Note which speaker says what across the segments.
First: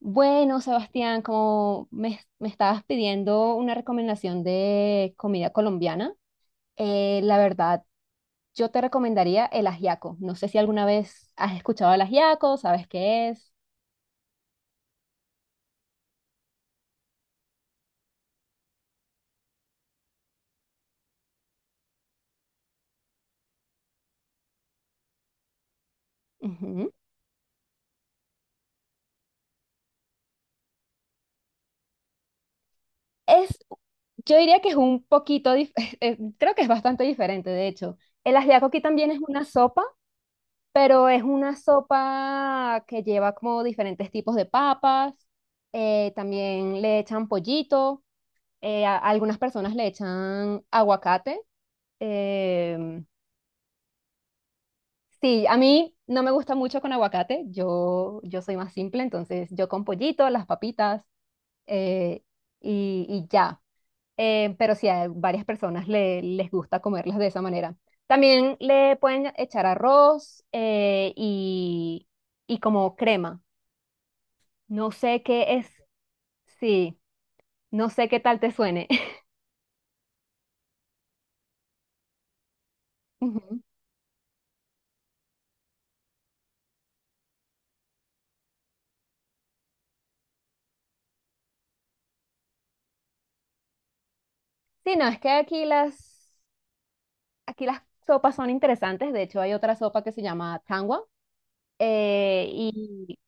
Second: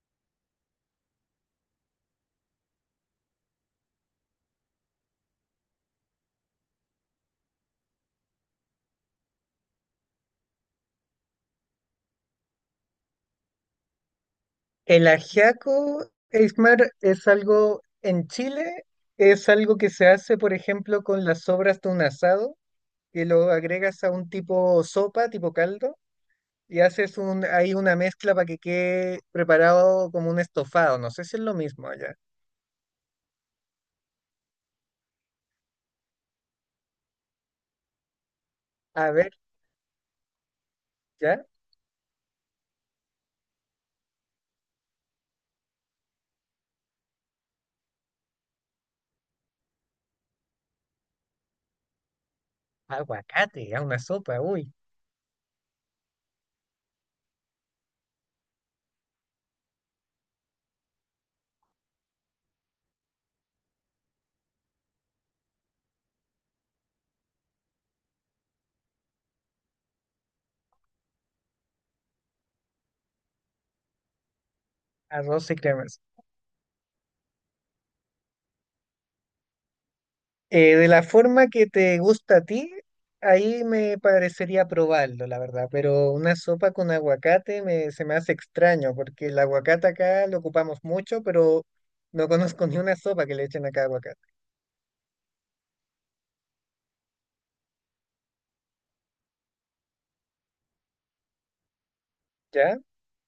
Speaker 1: Bueno, Sebastián, como me estabas pidiendo una recomendación de comida colombiana, la verdad, yo te recomendaría el ajiaco. No sé si alguna vez has escuchado el ajiaco, sabes qué es.
Speaker 2: El ajiaco, Eismar, es algo en Chile, es algo que se hace, por ejemplo, con las sobras de un asado, que lo agregas a un tipo sopa, tipo caldo, y
Speaker 1: Ujú.
Speaker 2: haces un, ahí una mezcla para que quede preparado como un estofado. No sé si es lo mismo allá.
Speaker 1: Es, yo diría que es un poquito, creo que es bastante diferente, de hecho. El ajiaco aquí también
Speaker 2: A
Speaker 1: es
Speaker 2: ver,
Speaker 1: una sopa, pero es
Speaker 2: ya,
Speaker 1: una sopa que lleva como diferentes tipos de papas, también le echan pollito. A algunas personas le echan aguacate. em,
Speaker 2: aguacate, a una sopa, uy,
Speaker 1: sí, a mí no me gusta mucho con aguacate. Yo soy más simple, entonces yo con pollito, las papitas, eh, y ya. Pero sí, a varias personas les gusta comerlas de esa manera. También le pueden echar arroz, y como crema. No sé
Speaker 2: arroz
Speaker 1: qué
Speaker 2: y
Speaker 1: es.
Speaker 2: crema.
Speaker 1: Sí, no sé qué tal te suene.
Speaker 2: De la forma que te gusta a ti,
Speaker 1: Ujú.
Speaker 2: ahí me parecería probarlo, la verdad, pero una sopa con aguacate se me hace extraño, porque el aguacate acá lo ocupamos mucho, pero no conozco ni una sopa que le echen acá aguacate,
Speaker 1: Sí, no, es que aquí las sopas son interesantes. De hecho, hay otra sopa que se llama tangua.
Speaker 2: ¿ya?
Speaker 1: Y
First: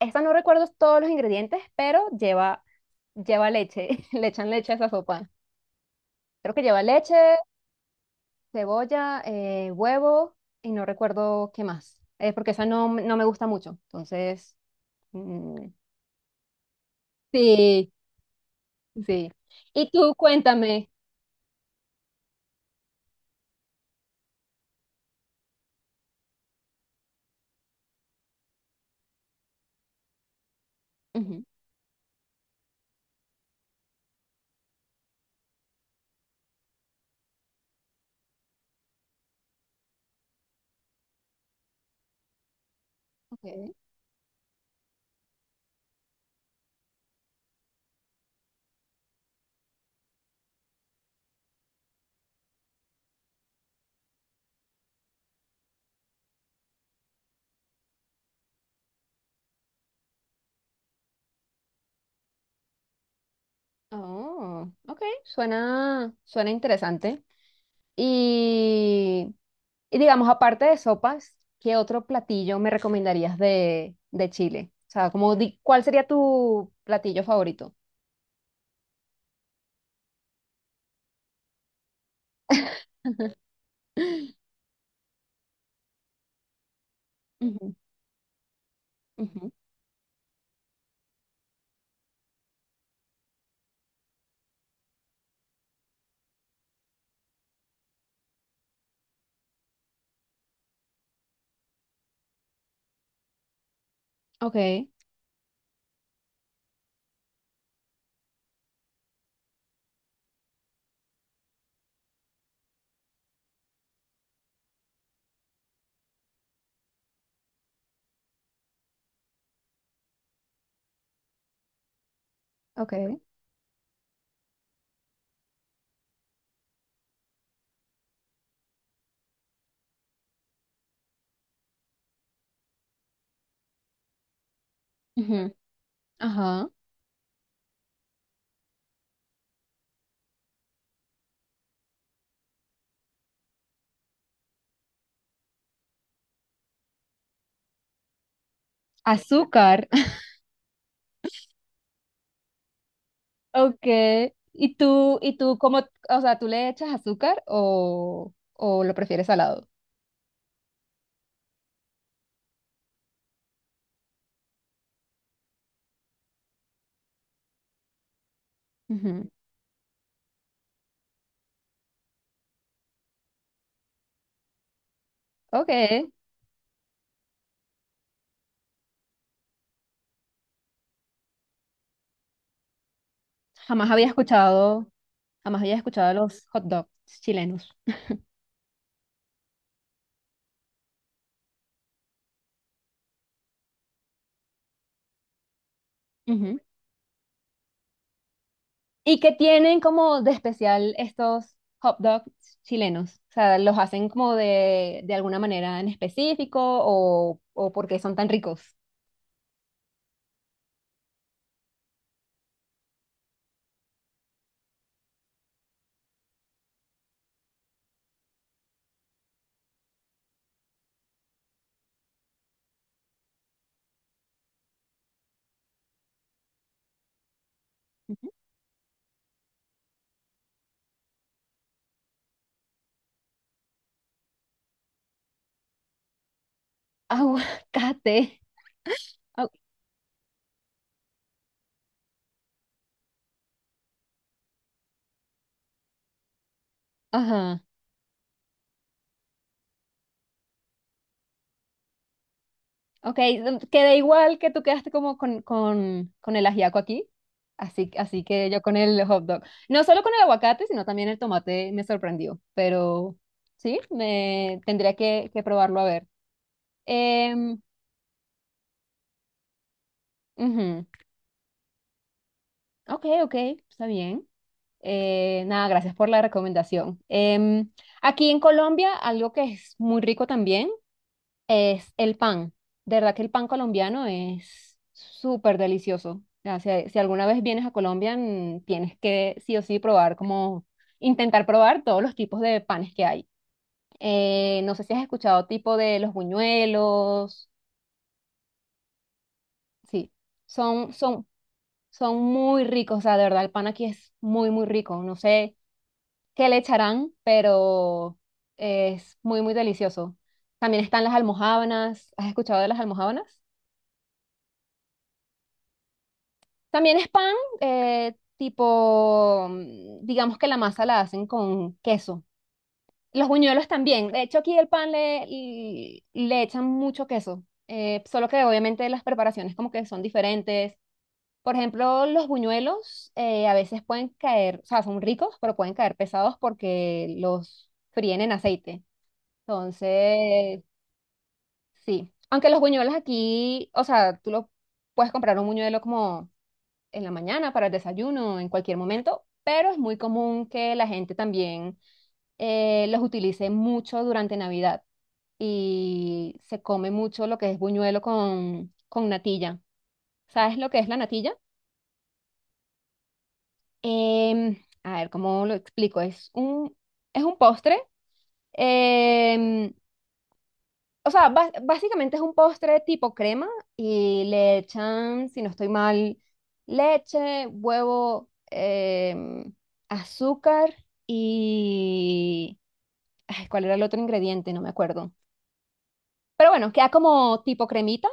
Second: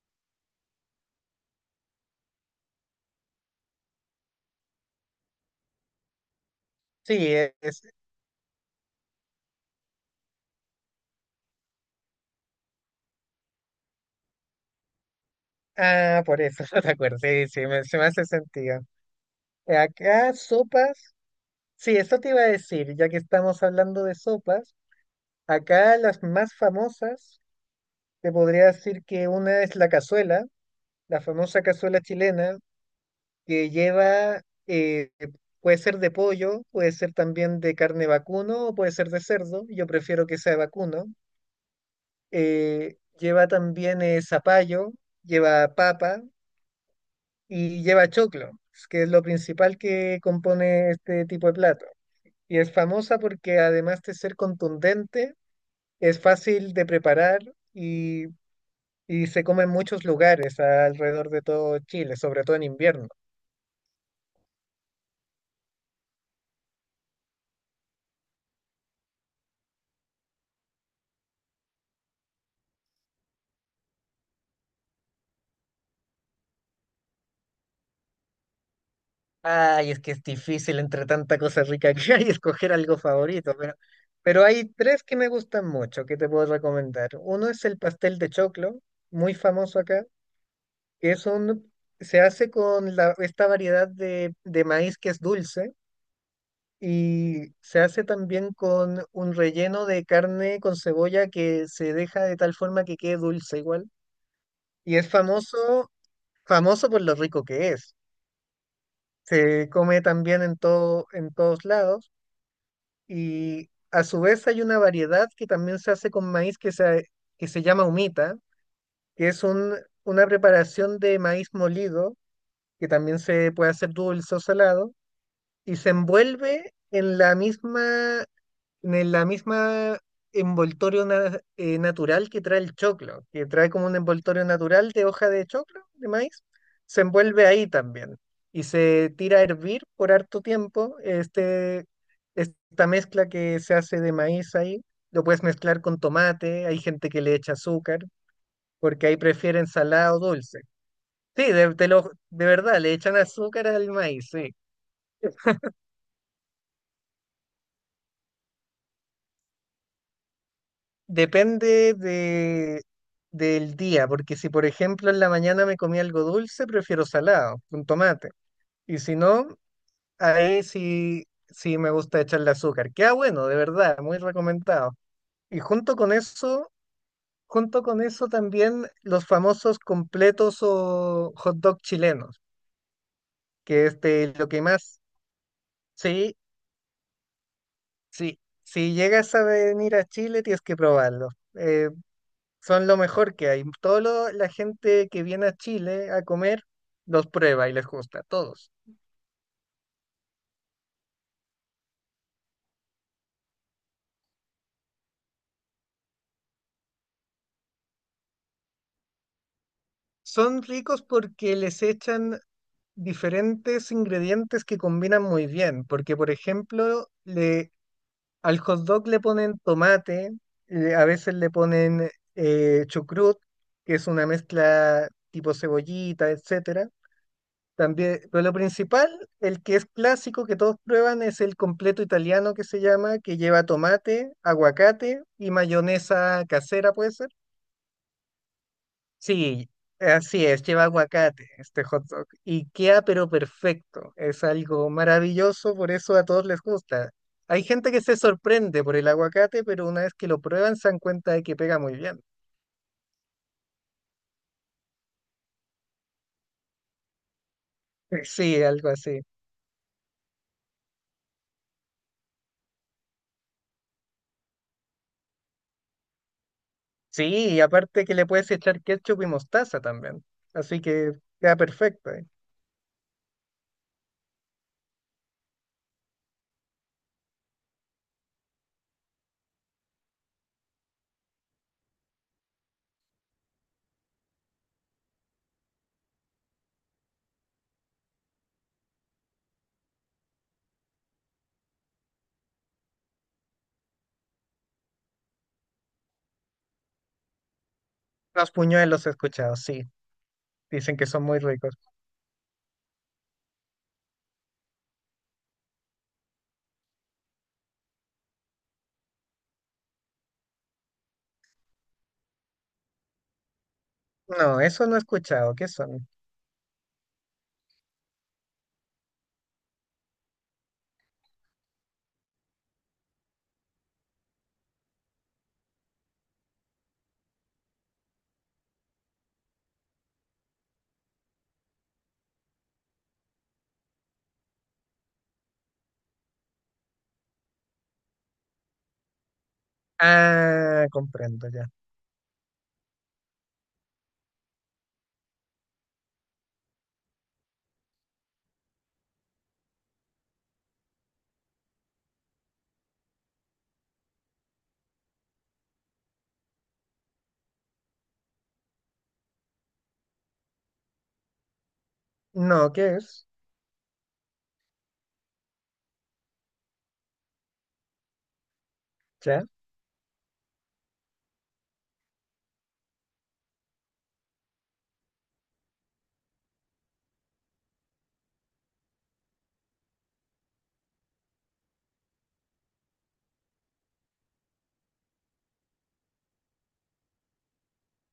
Speaker 1: esta no recuerdo todos los ingredientes, pero lleva leche. Le echan leche a esa sopa. Creo que lleva
Speaker 2: Sí,
Speaker 1: leche,
Speaker 2: es...
Speaker 1: cebolla, huevo y no recuerdo qué más. Porque esa no, no me gusta mucho. Entonces, mm,
Speaker 2: Ah, por eso, no te acuerdas, sí, sí,
Speaker 1: sí,
Speaker 2: se me hace sentido.
Speaker 1: sí.
Speaker 2: Eh,
Speaker 1: Y tú
Speaker 2: Acá
Speaker 1: cuéntame.
Speaker 2: sopas, sí, eso te iba a decir, ya que estamos hablando de sopas, acá las más famosas, te podría decir que una es la cazuela, la
Speaker 1: Ujú,
Speaker 2: famosa cazuela chilena, que lleva, puede ser de pollo, puede ser también de carne vacuno o puede ser de cerdo, yo prefiero que sea de vacuno. Lleva
Speaker 1: ok.
Speaker 2: también zapallo, lleva papa y lleva choclo, que es lo principal que compone este tipo de plato. Y es famosa porque además de ser contundente, es fácil de preparar y, y se come en muchos lugares alrededor de todo Chile, sobre todo en invierno.
Speaker 1: Oh, ok. Suena interesante. Y, y digamos, aparte de sopas, ¿qué otro platillo me recomendarías de, Chile? O sea, ¿cuál sería tu platillo favorito?
Speaker 2: Ay, es que es difícil entre tanta cosa rica que hay escoger algo favorito, pero hay tres que me gustan mucho que te puedo recomendar. Uno es
Speaker 1: Ujú,
Speaker 2: el pastel de choclo, muy
Speaker 1: ujú.
Speaker 2: famoso acá, que es se hace con esta variedad de maíz que es dulce, y se hace también con un relleno de carne con cebolla que se deja de tal forma que quede dulce igual.
Speaker 1: Ok,
Speaker 2: Y es famoso, famoso por lo rico que es. Se come también en todo, en todos lados. Y a su vez hay una variedad que también se hace con maíz que se llama humita, que es un, una preparación de maíz molido, que
Speaker 1: ok.
Speaker 2: también se puede hacer dulce o salado, y se envuelve en la misma natural que trae el choclo, que trae como un envoltorio natural de hoja de
Speaker 1: Ujú,
Speaker 2: choclo, de maíz,
Speaker 1: ajá.
Speaker 2: se envuelve ahí también y se tira a hervir por harto tiempo. Esta mezcla que se hace de maíz ahí, lo puedes mezclar con tomate, hay gente que le echa azúcar, porque ahí prefieren
Speaker 1: Azúcar.
Speaker 2: salado o dulce. Sí, de verdad, le echan azúcar al maíz,
Speaker 1: Okay.
Speaker 2: sí.
Speaker 1: ¿Y tú cómo, o sea, tú le echas azúcar o lo prefieres salado?
Speaker 2: Depende del día, porque si por ejemplo en la mañana me comí algo dulce, prefiero salado, con tomate. Y si
Speaker 1: Ujú.
Speaker 2: no, ahí sí, sí me gusta echarle azúcar. Queda bueno, de verdad, muy recomendado. Y
Speaker 1: Ok.
Speaker 2: junto con eso también los famosos completos o hot dog chilenos, que
Speaker 1: Jamás
Speaker 2: es
Speaker 1: había
Speaker 2: de lo que
Speaker 1: escuchado,
Speaker 2: más,
Speaker 1: jamás había escuchado
Speaker 2: sí,
Speaker 1: los hot dogs chilenos.
Speaker 2: sí, si llegas a venir a Chile tienes que probarlo. eh, Son lo mejor que hay. Toda la gente que viene a Chile a comer los prueba y les gusta, todos.
Speaker 1: ¿Y que tienen como de especial estos hot dogs chilenos? O sea, ¿los hacen como de, alguna manera en específico o porque son tan ricos?
Speaker 2: Son ricos porque les echan diferentes ingredientes que combinan muy bien, porque por ejemplo, al hot dog le ponen tomate, a veces le ponen chucrut, que es una mezcla tipo cebollita, etcétera. También,
Speaker 1: Ujú.
Speaker 2: pero lo principal, el que es clásico que todos prueban es el completo italiano que se llama, que lleva tomate, aguacate y mayonesa casera, ¿puede ser?
Speaker 1: Aguacate. Au-
Speaker 2: Sí, así es, lleva aguacate este hot dog y queda pero perfecto, es algo maravilloso, por eso a todos les gusta.
Speaker 1: Ajá.
Speaker 2: Hay gente que se sorprende por el aguacate, pero una vez que lo prueban se dan cuenta de que pega muy bien.
Speaker 1: Ok, queda igual que tú quedaste como con, con el ajiaco aquí. Así que yo
Speaker 2: Sí,
Speaker 1: con
Speaker 2: algo
Speaker 1: el
Speaker 2: así.
Speaker 1: hot dog. No solo con el aguacate, sino también el tomate me sorprendió. Pero sí, me tendría que probarlo a ver.
Speaker 2: Sí,
Speaker 1: Em,
Speaker 2: y aparte que le puedes echar ketchup y mostaza también, así
Speaker 1: Ujú.
Speaker 2: que queda perfecto.
Speaker 1: Ok, ok, está bien. Nada, gracias por la recomendación. Aquí en Colombia, algo que es muy rico también es el pan. De verdad que el pan colombiano es súper delicioso. O sea, si alguna vez vienes a Colombia, tienes que sí o sí probar, como intentar probar todos los tipos de panes que hay. No sé si has escuchado tipo de los buñuelos.
Speaker 2: Los puñuelos he escuchado, sí.
Speaker 1: Sí, son,
Speaker 2: Dicen que son
Speaker 1: son,
Speaker 2: muy ricos.
Speaker 1: son muy ricos. O sea, de verdad, el pan aquí es muy, muy rico. No sé que le echarán, pero es muy, muy delicioso. También están las almojábanas. ¿Has escuchado de las almojábanas?
Speaker 2: No, eso no he escuchado. ¿Qué son?
Speaker 1: También es pan, tipo, digamos que la masa la hacen con queso. Los buñuelos también. De hecho, aquí el pan le echan mucho queso. Solo que obviamente las preparaciones como que son diferentes. Por ejemplo, los buñuelos, a veces pueden caer, o sea, son ricos, pero pueden caer pesados porque los fríen en aceite. Entonces.
Speaker 2: Ah, comprendo ya.
Speaker 1: Sí, aunque los buñuelos aquí, o sea, tú lo puedes comprar un buñuelo como en la mañana para el desayuno, en cualquier momento, pero es muy común que la gente también, los utilice mucho durante Navidad y se come mucho lo que es buñuelo con, natilla. ¿Sabes lo que es la natilla?
Speaker 2: No, ¿qué es?
Speaker 1: Em, a ver, ¿cómo lo explico? Es un postre.
Speaker 2: Ya,
Speaker 1: em, O sea, básicamente es un postre tipo crema y le echan, si no estoy mal, leche, huevo, em, azúcar y... Ay, ¿cuál era el otro ingrediente? No me acuerdo. Pero bueno, queda como tipo cremita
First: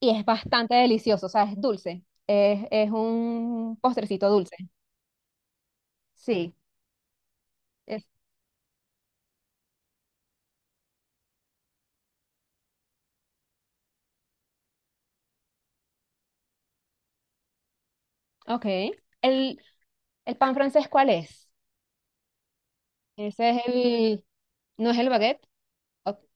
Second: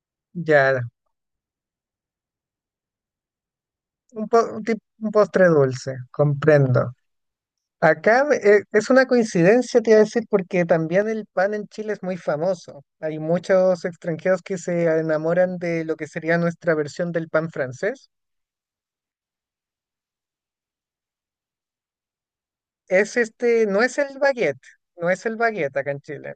Speaker 1: y es bastante
Speaker 2: ya.
Speaker 1: delicioso, o sea, es dulce. Es un
Speaker 2: Un,
Speaker 1: postrecito
Speaker 2: po-
Speaker 1: dulce.
Speaker 2: un tip- un postre dulce,
Speaker 1: Sí.
Speaker 2: comprendo.
Speaker 1: Es,
Speaker 2: Acá es una coincidencia, te iba a decir, porque también el pan en Chile es muy famoso. Hay muchos extranjeros que se enamoran de lo que sería nuestra versión del pan francés.
Speaker 1: ok. ¿El, el pan francés cuál es?
Speaker 2: Es
Speaker 1: Ese es
Speaker 2: este, no es el
Speaker 1: el.
Speaker 2: baguette,
Speaker 1: ¿No es el
Speaker 2: no es el
Speaker 1: baguette?
Speaker 2: baguette acá en
Speaker 1: O-
Speaker 2: Chile.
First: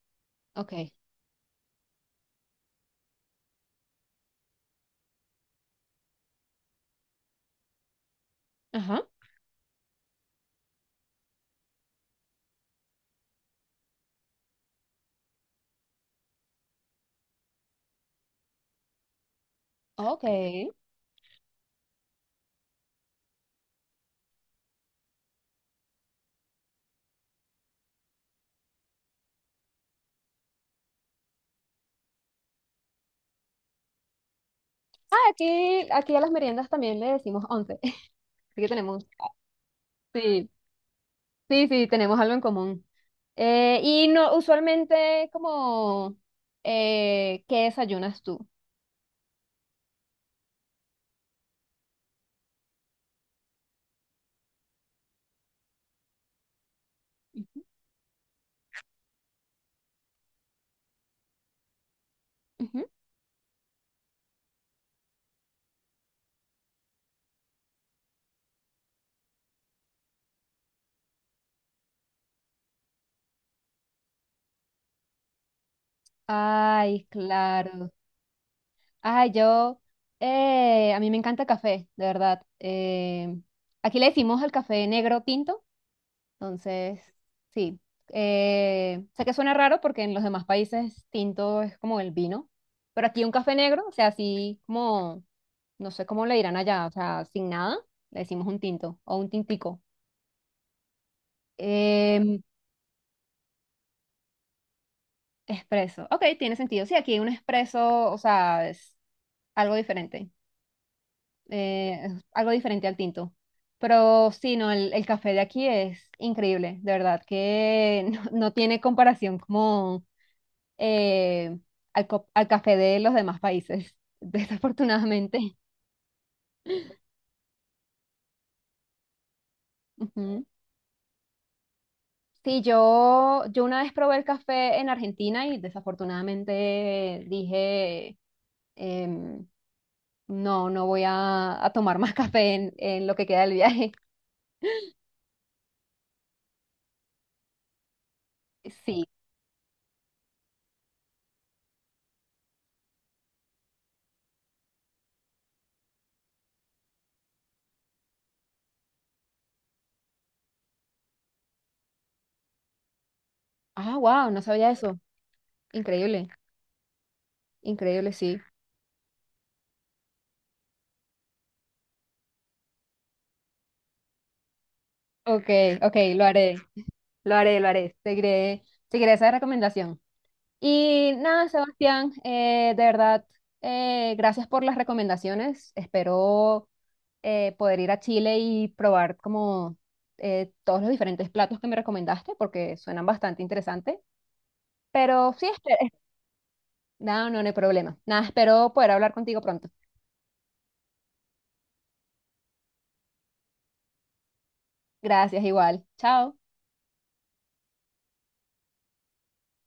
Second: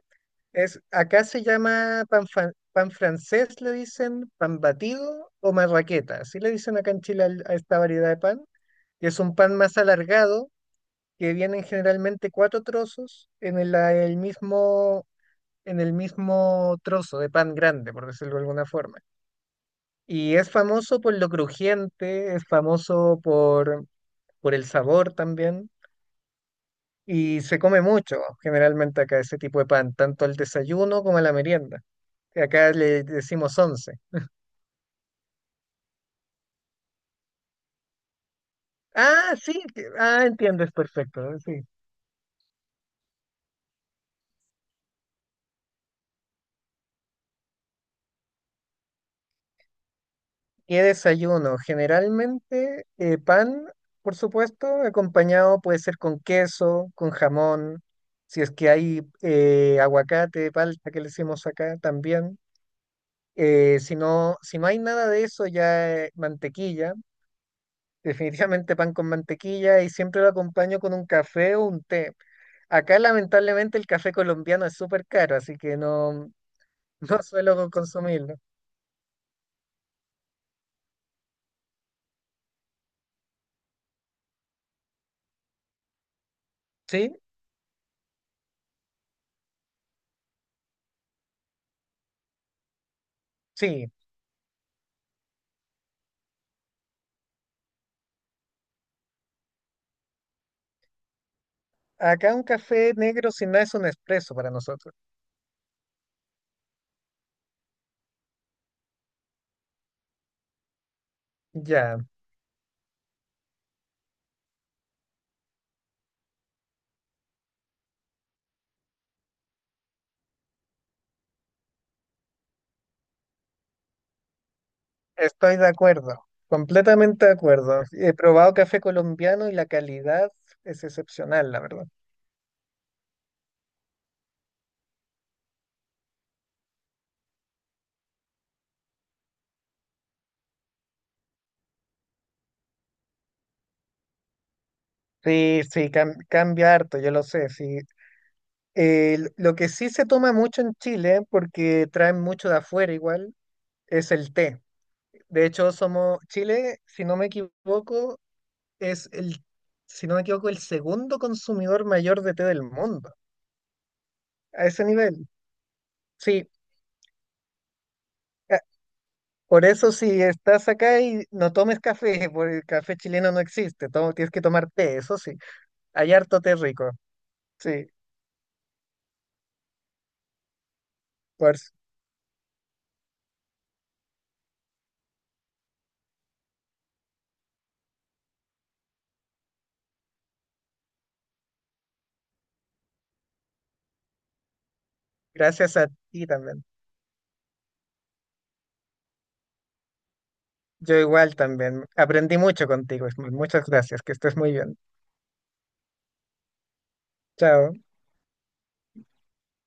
Speaker 1: ok.
Speaker 2: Acá se llama pan francés, le dicen, pan batido o marraqueta. Así le dicen acá en Chile a esta variedad de pan,
Speaker 1: Ajá.
Speaker 2: que es un pan más alargado, que vienen generalmente cuatro trozos en el mismo, en el mismo trozo de pan grande, por decirlo de alguna forma.
Speaker 1: Ok.
Speaker 2: Y es famoso por lo crujiente, es famoso por el sabor también. Y se come mucho, generalmente acá, ese tipo de pan, tanto al desayuno como a la merienda. Acá le decimos once.
Speaker 1: Aquí a las meriendas también le decimos once, así que tenemos,
Speaker 2: Ah, sí,
Speaker 1: sí,
Speaker 2: entiendes perfecto, sí.
Speaker 1: sí, sí, tenemos algo en común. Y no, usualmente como, ¿qué desayunas tú?
Speaker 2: ¿Qué desayuno? Generalmente pan, por supuesto, acompañado puede ser con queso, con
Speaker 1: Ujú,
Speaker 2: jamón, si es que hay aguacate, palta que le decimos acá también.
Speaker 1: ujú.
Speaker 2: Si no, si no hay nada de eso, ya mantequilla. Definitivamente pan con mantequilla y siempre lo acompaño con un café o un té. Acá lamentablemente el café colombiano es súper caro, así que no,
Speaker 1: Ay,
Speaker 2: no suelo
Speaker 1: claro.
Speaker 2: consumirlo.
Speaker 1: Ay, a mí me encanta el café, de verdad. Aquí le decimos el café negro tinto. Entonces.
Speaker 2: ¿Sí?
Speaker 1: Sí. Sé que suena raro porque en los demás países tinto es como el vino, pero aquí un café negro,
Speaker 2: Sí.
Speaker 1: o sea, así como, no sé cómo le dirán allá, o sea, sin nada, le decimos un tinto o un tintico.
Speaker 2: Acá
Speaker 1: Em,
Speaker 2: un café negro sin nada es un espresso para nosotros.
Speaker 1: Espresso, ok, tiene sentido. Sí, aquí un espresso, o sea, algo diferente, eh,
Speaker 2: Ya,
Speaker 1: es algo diferente al tinto. Pero sí, no, el café de aquí es increíble, de verdad, que no, no tiene comparación como eh, al café de los demás países, desafortunadamente.
Speaker 2: estoy de acuerdo, completamente de acuerdo. He probado café colombiano y la calidad
Speaker 1: Ujú.
Speaker 2: es excepcional, la verdad.
Speaker 1: Sí, yo una vez probé el café en Argentina y desafortunadamente dije, em, no, no voy a tomar más café en lo que queda del viaje.
Speaker 2: Sí, sí, cambia harto, yo lo sé, sí.
Speaker 1: Sí.
Speaker 2: Lo que sí se toma mucho en Chile, porque traen mucho de afuera igual, es el té. De hecho, somos Chile, si no me equivoco, es el, si no me equivoco, el segundo consumidor mayor de té del mundo.
Speaker 1: Ah, wow, no
Speaker 2: A
Speaker 1: sabía
Speaker 2: ese
Speaker 1: eso.
Speaker 2: nivel.
Speaker 1: Increíble,
Speaker 2: Sí.
Speaker 1: increíble, sí.
Speaker 2: a- Por eso si estás acá y no tomes café, porque el café chileno no existe. Tienes que tomar té, eso sí.
Speaker 1: Ok, ok,
Speaker 2: Hay
Speaker 1: lo
Speaker 2: harto
Speaker 1: haré,
Speaker 2: té rico.
Speaker 1: lo haré, lo
Speaker 2: Sí.
Speaker 1: haré. Seguiré esa recomendación. Y nada,
Speaker 2: Por, s-
Speaker 1: Sebastián, de verdad, gracias por las recomendaciones. Espero, poder ir a Chile y probar como, todos los diferentes platos que me recomendaste porque suenan bastante interesantes. Pero sí,
Speaker 2: Gracias a
Speaker 1: espero.
Speaker 2: ti también.
Speaker 1: No, no, no hay problema. Nada, espero poder hablar contigo pronto.
Speaker 2: Yo igual también. Aprendí mucho contigo, Ismael. Muchas gracias. Que estés muy bien.
Speaker 1: Gracias, igual. Chao.
Speaker 2: Chao.